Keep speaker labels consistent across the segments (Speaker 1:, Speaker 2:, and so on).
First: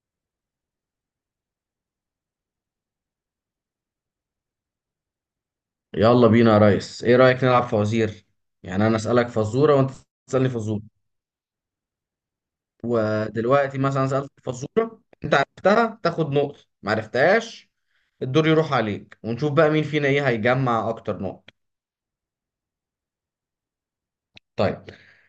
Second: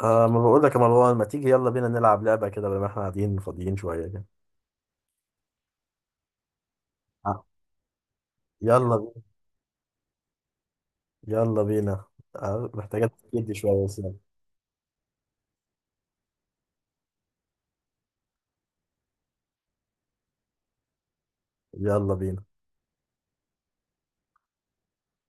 Speaker 1: ما بقول لك يا مروان، ما تيجي يلا بينا نلعب لعبة كده بما احنا قاعدين فاضيين شوية كده.
Speaker 2: يلا بينا يا ريس، ايه
Speaker 1: آه،
Speaker 2: رأيك نلعب فوازير؟ يعني
Speaker 1: يلا
Speaker 2: انا
Speaker 1: بينا.
Speaker 2: اسألك فزورة وانت تسألني فزورة.
Speaker 1: يلا بينا. آه، محتاجة تفكير دي
Speaker 2: ودلوقتي
Speaker 1: شوية بس
Speaker 2: مثلا
Speaker 1: يعني.
Speaker 2: سألت فزورة، انت عرفتها تاخد نقطة، ما عرفتهاش الدور يروح عليك، ونشوف بقى مين فينا ايه هيجمع اكتر نقط.
Speaker 1: يلا بينا.
Speaker 2: طيب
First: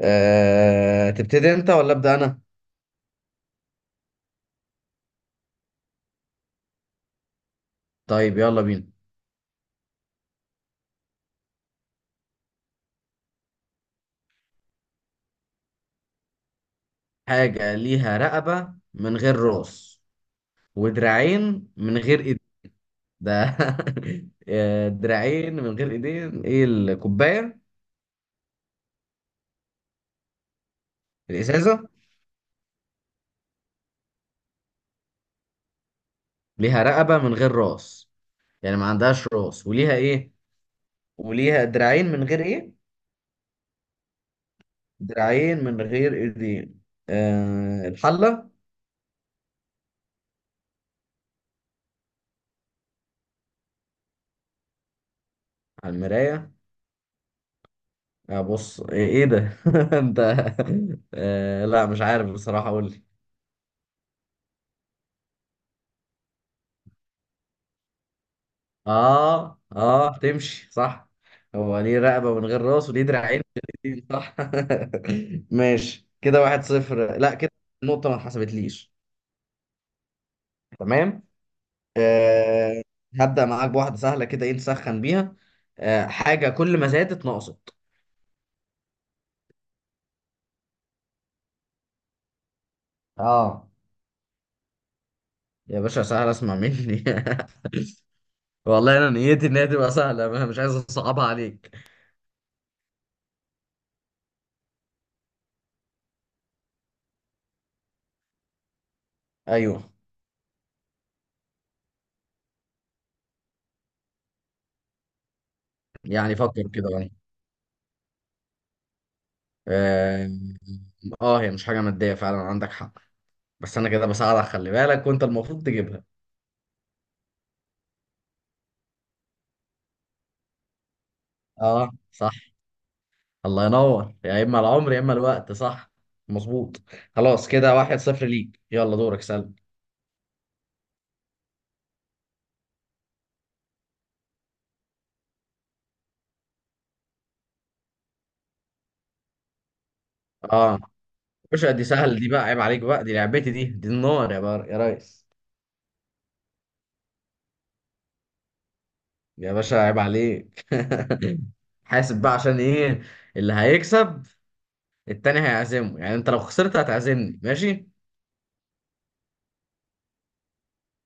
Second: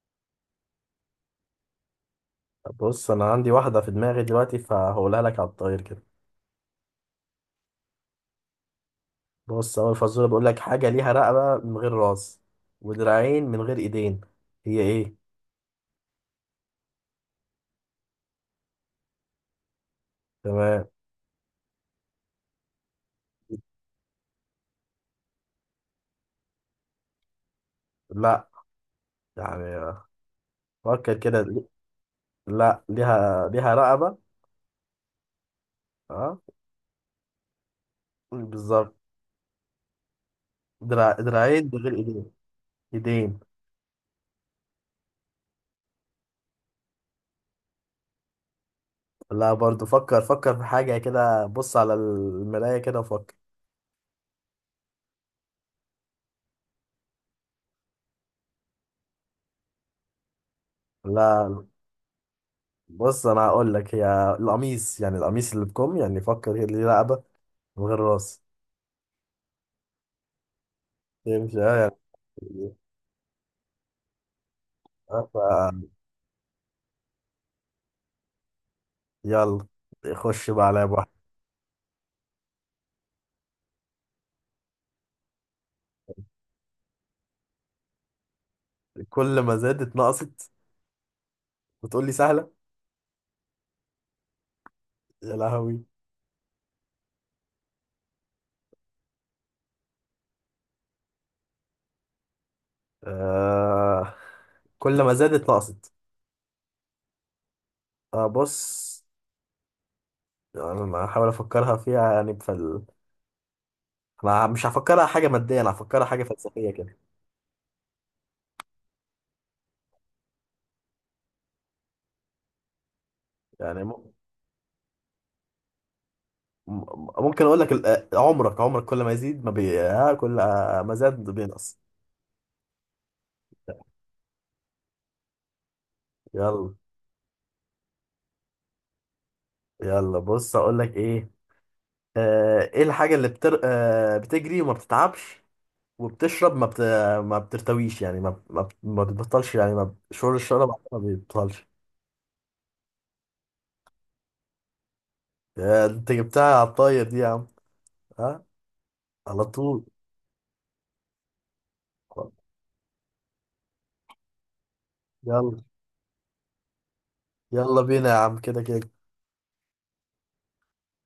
Speaker 2: تبتدي انت ولا ابدأ انا؟
Speaker 1: بص انا عندي واحدة في دماغي دلوقتي، فهقولها لك على الطاير كده.
Speaker 2: طيب يلا بينا.
Speaker 1: بص، اول فزورة بقول لك: حاجة ليها رقبة من غير راس ودراعين من غير ايدين، هي ايه؟
Speaker 2: حاجة ليها رقبة من غير راس
Speaker 1: تمام.
Speaker 2: ودراعين من غير ايد. ده دراعين من غير ايدين؟ ايه، الكوباية؟
Speaker 1: لا، يعني فكر كده.
Speaker 2: الازازة؟
Speaker 1: لا، ليها رقبة. اه.
Speaker 2: ليها رقبة من غير راس؟ يعني ما
Speaker 1: بالظبط.
Speaker 2: عندهاش راس وليها ايه؟ وليها
Speaker 1: دراعين من غير
Speaker 2: دراعين من
Speaker 1: ايدين.
Speaker 2: غير ايه؟
Speaker 1: ايدين.
Speaker 2: دراعين من غير ايدين. آه، الحلة.
Speaker 1: لا، برضو فكر في حاجة كده، بص على المراية كده وفكر.
Speaker 2: على المراية؟ آه بص ايه، ده؟ انت.
Speaker 1: لا.
Speaker 2: آه لا، مش عارف بصراحة، قول لي.
Speaker 1: بص أنا هقول لك، هي القميص، يعني القميص اللي بكم، يعني فكر كده، ليه رقبة من غير راس.
Speaker 2: اه اه، تمشي صح.
Speaker 1: يمشي أه
Speaker 2: هو
Speaker 1: يعني.
Speaker 2: ليه رقبة من غير راس وليه دراعين من غير ايدين، صح.
Speaker 1: آه، ف-
Speaker 2: ماشي، كده واحد صفر. لا كده النقطة ما اتحسبتليش.
Speaker 1: يلا، خش بقى عليا بواحد.
Speaker 2: تمام. آه، هبدأ معاك بواحدة سهلة كده، ايه نسخن بيها. حاجة كل ما زادت نقصت.
Speaker 1: كل ما زادت نقصت وتقول لي سهلة؟
Speaker 2: اه.
Speaker 1: يا
Speaker 2: يا
Speaker 1: لهوي.
Speaker 2: باشا سهلة، اسمع مني. والله انا نيتي ان هي تبقى سهلة، انا مش عايز اصعبها عليك.
Speaker 1: آه. كل ما زادت نقصت. آه بص،
Speaker 2: ايوه،
Speaker 1: يعني أنا هحاول أفكرها فيها يعني في ال... أنا مش هفكرها حاجة مادية، أنا هفكرها حاجة
Speaker 2: يعني فكر
Speaker 1: فلسفية
Speaker 2: كده
Speaker 1: كده
Speaker 2: بقى. اه. هي مش حاجة مادية فعلا، عندك حق. بس انا
Speaker 1: يعني.
Speaker 2: كده بساعدك، خلي بالك، وانت المفروض تجيبها.
Speaker 1: ممكن اقول لك عمرك، كل ما يزيد ما بي... ها، كل ما زاد بينقص.
Speaker 2: اه صح. الله ينور، يا اما العمر يا اما الوقت، صح.
Speaker 1: يلا.
Speaker 2: مظبوط. خلاص كده واحد صفر ليك، يلا دورك سلم.
Speaker 1: يلا بص اقول لك ايه. آه، ايه الحاجة اللي بتر... آه، بتجري وما بتتعبش، وبتشرب ما بت... ما بترتويش يعني، ما بتبطلش، يعني ما ب- شعور الشرب
Speaker 2: اه.
Speaker 1: ما بيبطلش.
Speaker 2: باشا دي سهل، دي بقى عيب عليك بقى، دي لعبتي دي، دي النار يا بار يا ريس.
Speaker 1: يا انت جبتها على الطاير دي يا عم. ها. على
Speaker 2: يا باشا
Speaker 1: طول.
Speaker 2: عيب عليك. حاسب بقى، عشان ايه؟ اللي هيكسب التاني
Speaker 1: يلا.
Speaker 2: هيعزمه، يعني انت لو خسرت هتعزمني،
Speaker 1: يلا
Speaker 2: ماشي.
Speaker 1: بينا يا عم، كده كده.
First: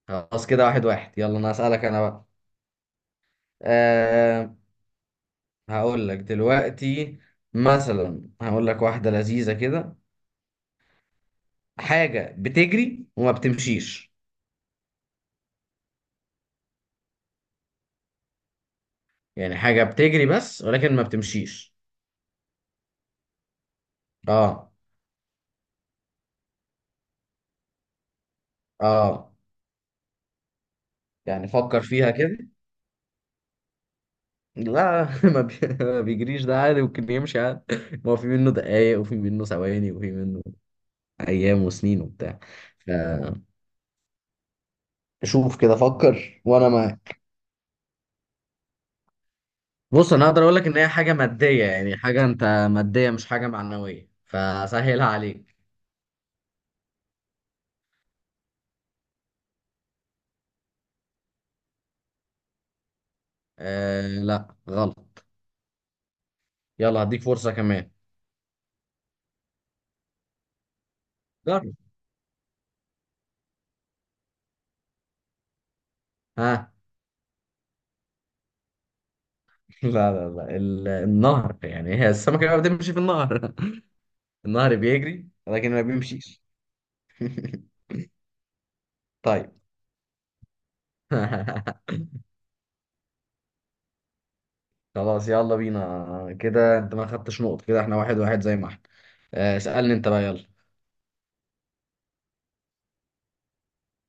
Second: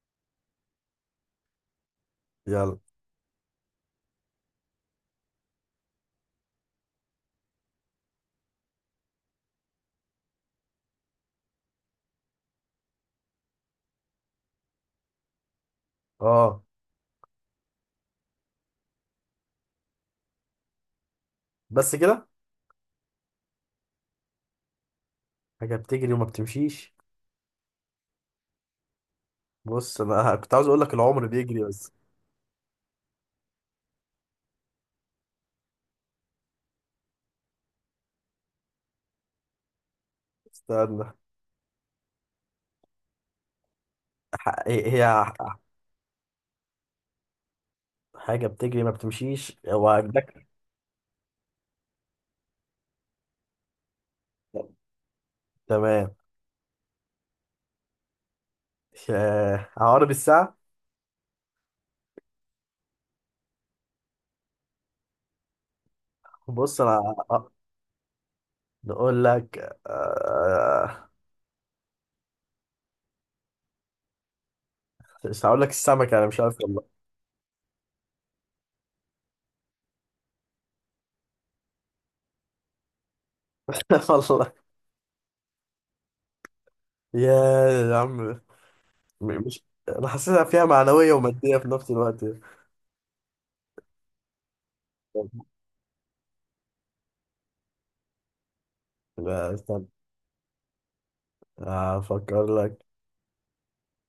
Speaker 2: خلاص كده واحد واحد، يلا انا هسألك انا بقى.
Speaker 1: يلا.
Speaker 2: أه. هقول لك دلوقتي مثلا، هقول لك واحدة لذيذة كده. حاجة بتجري وما بتمشيش.
Speaker 1: اه.
Speaker 2: يعني حاجة بتجري بس، ولكن ما بتمشيش.
Speaker 1: بس كده؟
Speaker 2: اه
Speaker 1: حاجة بتجري وما بتمشيش.
Speaker 2: اه.
Speaker 1: بص انا كنت عاوز اقول لك العمر
Speaker 2: يعني
Speaker 1: بيجري
Speaker 2: فكر
Speaker 1: بس.
Speaker 2: فيها كده. لا ما بيجريش، ده عادي ممكن يمشي عادي. ما هو في منه دقايق وفي منه ثواني وفي منه
Speaker 1: استنى.
Speaker 2: ايام وسنين وبتاع.
Speaker 1: هي
Speaker 2: فشوف كده، فكر وانا معاك.
Speaker 1: حاجة بتجري ما بتمشيش، هو
Speaker 2: بص انا اقدر
Speaker 1: عجبك؟
Speaker 2: اقول لك ان هي حاجه ماديه، يعني حاجه ماديه مش حاجه معنويه، فسهلها عليك.
Speaker 1: تمام. آه، عقارب الساعة.
Speaker 2: آه لا غلط.
Speaker 1: بص أنا.
Speaker 2: يلا هديك
Speaker 1: آه،
Speaker 2: فرصه كمان.
Speaker 1: نقول لك. آه،
Speaker 2: جرب.
Speaker 1: مش هقول لك السمكة، أنا مش عارف
Speaker 2: ها.
Speaker 1: والله.
Speaker 2: لا لا لا، النهر يعني. هي السمكه بقى بتمشي في النهر.
Speaker 1: والله.
Speaker 2: النهر بيجري لكن ما بيمشيش.
Speaker 1: يا عم.
Speaker 2: طيب.
Speaker 1: مش أنا حاسسها فيها معنوية ومادية في نفس الوقت.
Speaker 2: خلاص يلا بينا، كده انت ما خدتش نقط، كده احنا واحد واحد زي ما احنا.
Speaker 1: لا استنى.
Speaker 2: اسألني انت بقى يلا.
Speaker 1: أفكر لك.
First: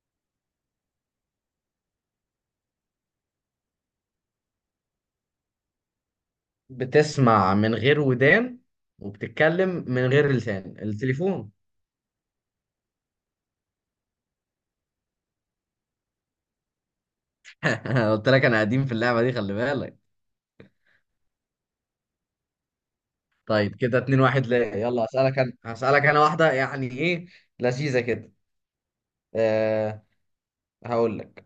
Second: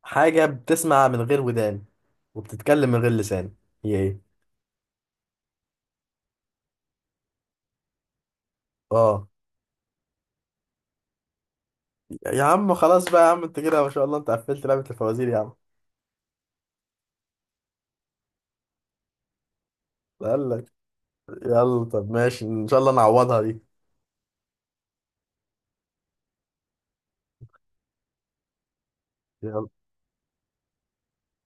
Speaker 1: حاجة بتسمع من غير ودان وبتتكلم من غير لسان، هي إيه؟
Speaker 2: بتسمع من غير ودان
Speaker 1: آه.
Speaker 2: وبتتكلم من غير لسان، التليفون.
Speaker 1: يا عم خلاص بقى يا عم، أنت كده ما شاء الله، أنت قفلت لعبة الفوازير يا عم.
Speaker 2: قلت لك انا قديم في اللعبة دي، خلي بالك.
Speaker 1: قال لك. يلا طب ماشي، ان شاء الله نعوضها دي.
Speaker 2: طيب كده اتنين واحد ليه، يلا اسألك انا، هسألك انا واحدة يعني ايه لذيذة كده.
Speaker 1: يلا.
Speaker 2: أه. هقول لك.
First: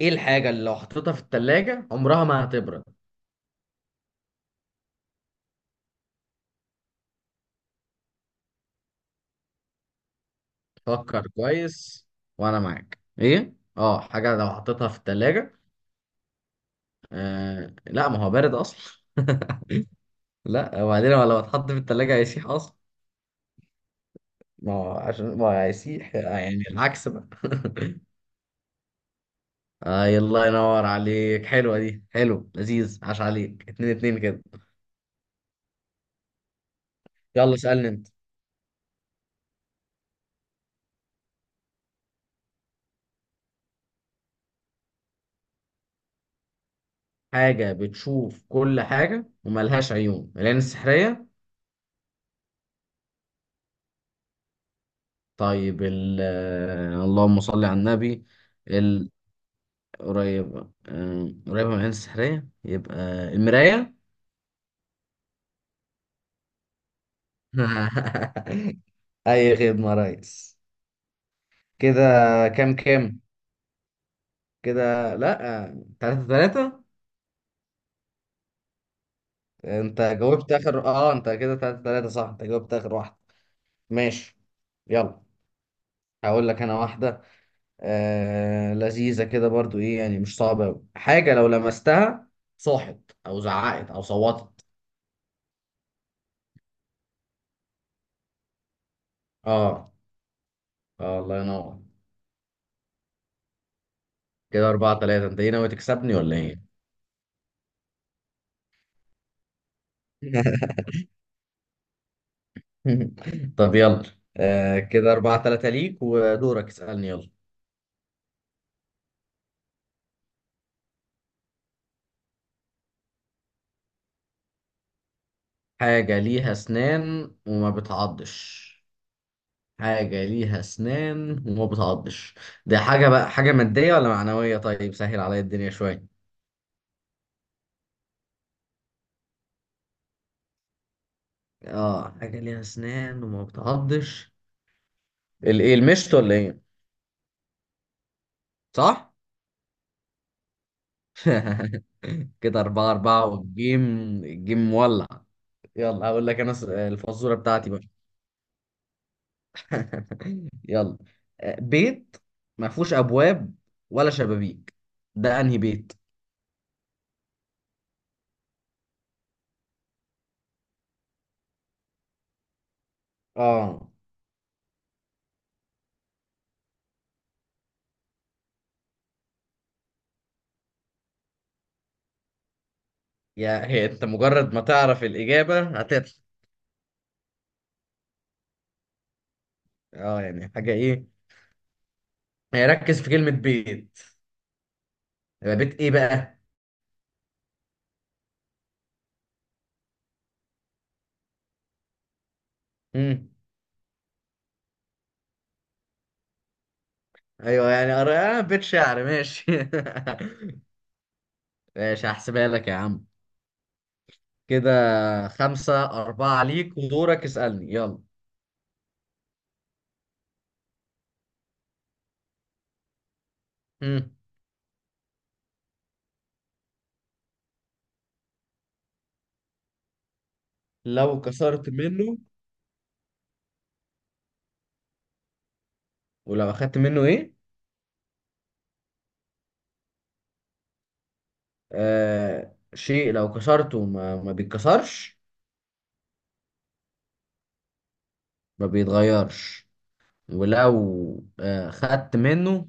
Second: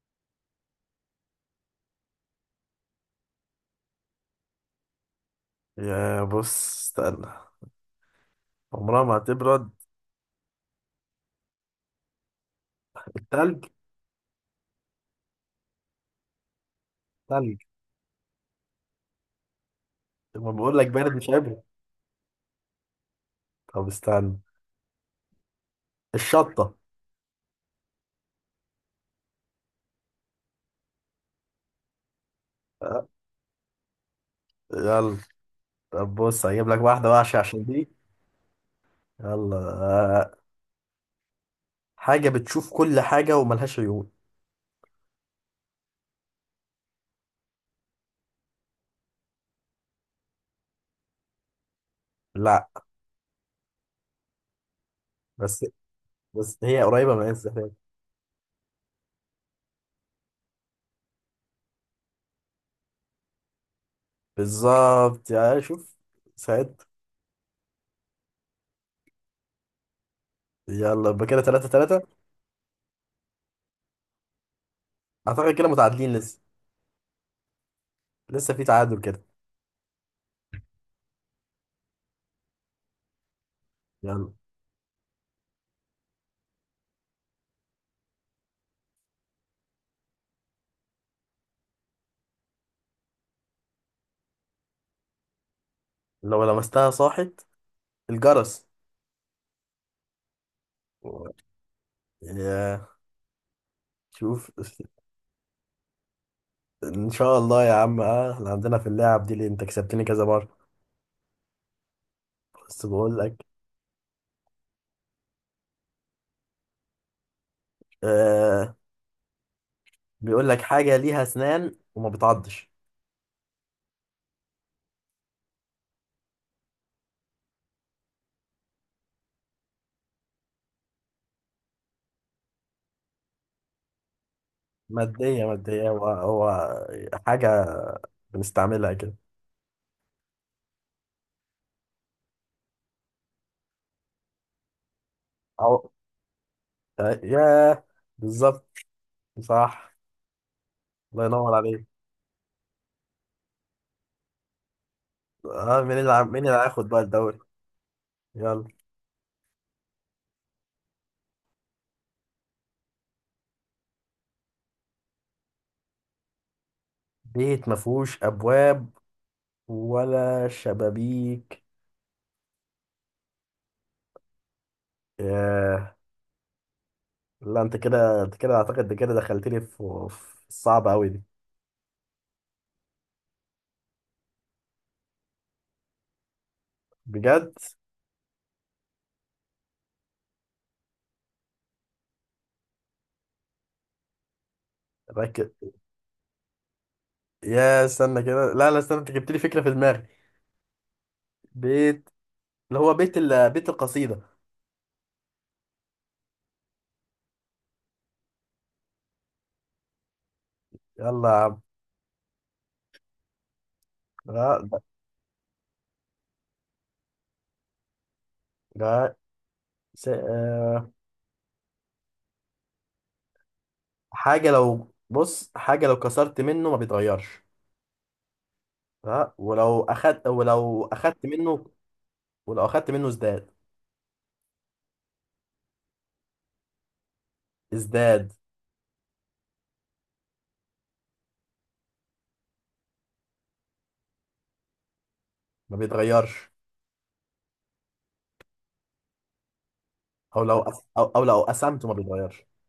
Speaker 2: ايه الحاجة اللي لو حطيتها في التلاجة عمرها ما هتبرد؟
Speaker 1: يا بص استنى. عمرها ما هتبرد؟
Speaker 2: فكر كويس وانا معاك. ايه،
Speaker 1: التلج.
Speaker 2: اه، حاجة لو حطيتها في التلاجة.
Speaker 1: تلج.
Speaker 2: أه لا، ما هو بارد اصلا.
Speaker 1: لما بقول
Speaker 2: لا
Speaker 1: لك بارد
Speaker 2: وبعدين هو
Speaker 1: مش
Speaker 2: لو
Speaker 1: هيبرد.
Speaker 2: اتحط في التلاجة هيسيح اصلا.
Speaker 1: طب استنى.
Speaker 2: ما هو عشان ما هو هيسيح، يعني
Speaker 1: الشطة.
Speaker 2: العكس بقى. آه الله ينور عليك، حلوة دي، حلو لذيذ،
Speaker 1: أه،
Speaker 2: عاش عليك، اتنين اتنين كده.
Speaker 1: يلا. طب بص هجيب لك واحدة وحشة
Speaker 2: يلا
Speaker 1: عشان دي.
Speaker 2: اسألني انت.
Speaker 1: يلا أه، حاجة بتشوف كل حاجة وملهاش عيون.
Speaker 2: حاجة بتشوف كل حاجة وملهاش عيون، العين السحرية.
Speaker 1: لا. بس
Speaker 2: طيب ال.
Speaker 1: بس هي قريبة من
Speaker 2: اللهم صل
Speaker 1: الانسان.
Speaker 2: على النبي. ال- قريب. قريبة من العين السحرية، يبقى المراية.
Speaker 1: بالظبط، يا شوف. سعد.
Speaker 2: أي خدمة يا ريس.
Speaker 1: يلا يبقى كده تلاتة
Speaker 2: كده
Speaker 1: تلاتة.
Speaker 2: كام كام؟ كده لا،
Speaker 1: أعتقد كده متعادلين
Speaker 2: تلاتة
Speaker 1: لسه.
Speaker 2: تلاتة.
Speaker 1: لسه في تعادل كده.
Speaker 2: انت جاوبت اخر، اه انت كده تلاتة تلاتة صح، انت جاوبت اخر واحدة.
Speaker 1: يلا.
Speaker 2: ماشي. يلا هقول لك انا واحدة. لذيذة كده برضو، ايه يعني مش صعبة أوي. حاجة لو لمستها صاحت او زعقت او صوتت.
Speaker 1: لو لمستها صاحي. الجرس.
Speaker 2: اه. اه الله ينور.
Speaker 1: يا شوف.
Speaker 2: كده اربعة تلاتة، انت ايه ناوي تكسبني ولا ايه؟
Speaker 1: ان شاء الله يا عم، اه احنا عندنا في اللعب دي اللي انت كسبتني كذا مره، بس بقول لك.
Speaker 2: طب يلا. كده اربعة تلاتة ليك، ودورك اسألني يلا.
Speaker 1: آه. بيقول لك حاجه ليها اسنان وما بتعضش.
Speaker 2: حاجة ليها اسنان وما بتعضش. حاجة ليها أسنان وما بتعضش. ده حاجة بقى، حاجة مادية ولا معنوية؟ طيب سهل عليا
Speaker 1: ماديه
Speaker 2: الدنيا
Speaker 1: ماديه، هو
Speaker 2: شوية.
Speaker 1: هو حاجه بنستعملها كده.
Speaker 2: اه، حاجة ليها أسنان وما بتعضش، الإيه،
Speaker 1: أو...
Speaker 2: المشط ولا إيه؟
Speaker 1: آه يا. بالظبط.
Speaker 2: صح.
Speaker 1: صح. الله ينور عليك.
Speaker 2: كده أربعة أربعة، والجيم الجيم مولع.
Speaker 1: اه،
Speaker 2: يلا هقول لك
Speaker 1: مين
Speaker 2: أنا،
Speaker 1: اللي هياخد بقى
Speaker 2: الفزورة
Speaker 1: الدوري؟
Speaker 2: بتاعتي بقى.
Speaker 1: يلا.
Speaker 2: يلا. بيت ما فيهوش أبواب ولا شبابيك، ده أنهي بيت؟
Speaker 1: بيت ما فيهوش ابواب ولا شبابيك؟
Speaker 2: اه.
Speaker 1: آه. لا انت كده، اعتقد انت كده دخلتني في في الصعبة قوي دي.
Speaker 2: يا هي، أنت مجرد ما تعرف الإجابة هتضحك.
Speaker 1: بجد.
Speaker 2: اه يعني حاجة ايه، يعني ركز في كلمة بيت،
Speaker 1: ركز.
Speaker 2: يبقى بيت ايه بقى؟
Speaker 1: يا استنى كده، لا استنى، انت جبت لي فكرة في دماغي. بيت. اللي هو بيت
Speaker 2: مم.
Speaker 1: ال... بيت القصيدة.
Speaker 2: ايوه يعني آه بيت شعر، ماشي.
Speaker 1: يلا يا عم.
Speaker 2: ماشي هحسبها لك يا عم.
Speaker 1: لا.
Speaker 2: كده خمسة أربعة ليك، ودورك اسألني يلا.
Speaker 1: لا س... آه،
Speaker 2: مم.
Speaker 1: حاجة لو حاجة لو كسرت منه ما بيتغيرش. ها، ولو
Speaker 2: لو
Speaker 1: اخدت منه.
Speaker 2: كسرت منه،
Speaker 1: ولو اخدت منه ازداد.
Speaker 2: ولو أخدت منه ايه؟
Speaker 1: ازداد.
Speaker 2: آه، شيء لو كسرته ما بيتكسرش،
Speaker 1: ما بيتغيرش.
Speaker 2: ما بيتغيرش.
Speaker 1: او
Speaker 2: ولو
Speaker 1: لو
Speaker 2: آه
Speaker 1: قسمته ما
Speaker 2: خدت
Speaker 1: بيتغيرش.
Speaker 2: منه،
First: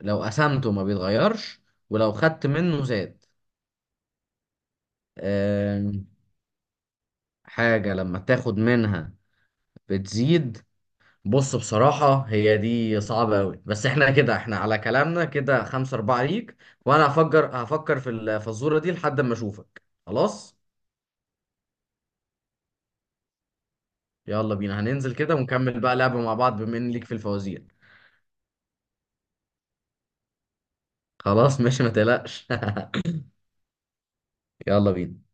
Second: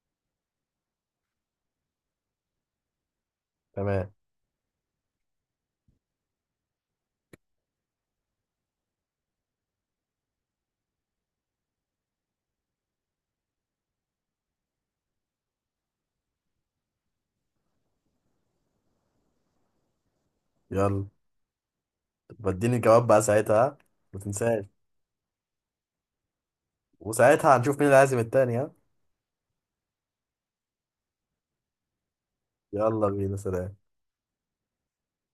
Speaker 2: لو قسمته ما بيتغيرش، ولو خدت منه زاد.
Speaker 1: تمام.
Speaker 2: آه. حاجة لما تاخد منها بتزيد. بص بصراحة هي دي صعبة أوي، بس احنا كده احنا على كلامنا، كده خمسة أربعة ليك، وأنا هفكر في الفزورة دي لحد ما أشوفك، خلاص.
Speaker 1: يلا. بديني الجواب بقى ساعتها، ها؟ ما
Speaker 2: يلا
Speaker 1: تنساش.
Speaker 2: بينا، هننزل كده ونكمل بقى لعبة مع بعض بما إن ليك في
Speaker 1: وساعتها
Speaker 2: الفوازير.
Speaker 1: هنشوف مين اللي هيعزم التاني، ها.
Speaker 2: خلاص ماشي، ما تقلقش.
Speaker 1: يلا بينا، سلام.
Speaker 2: يلا بينا.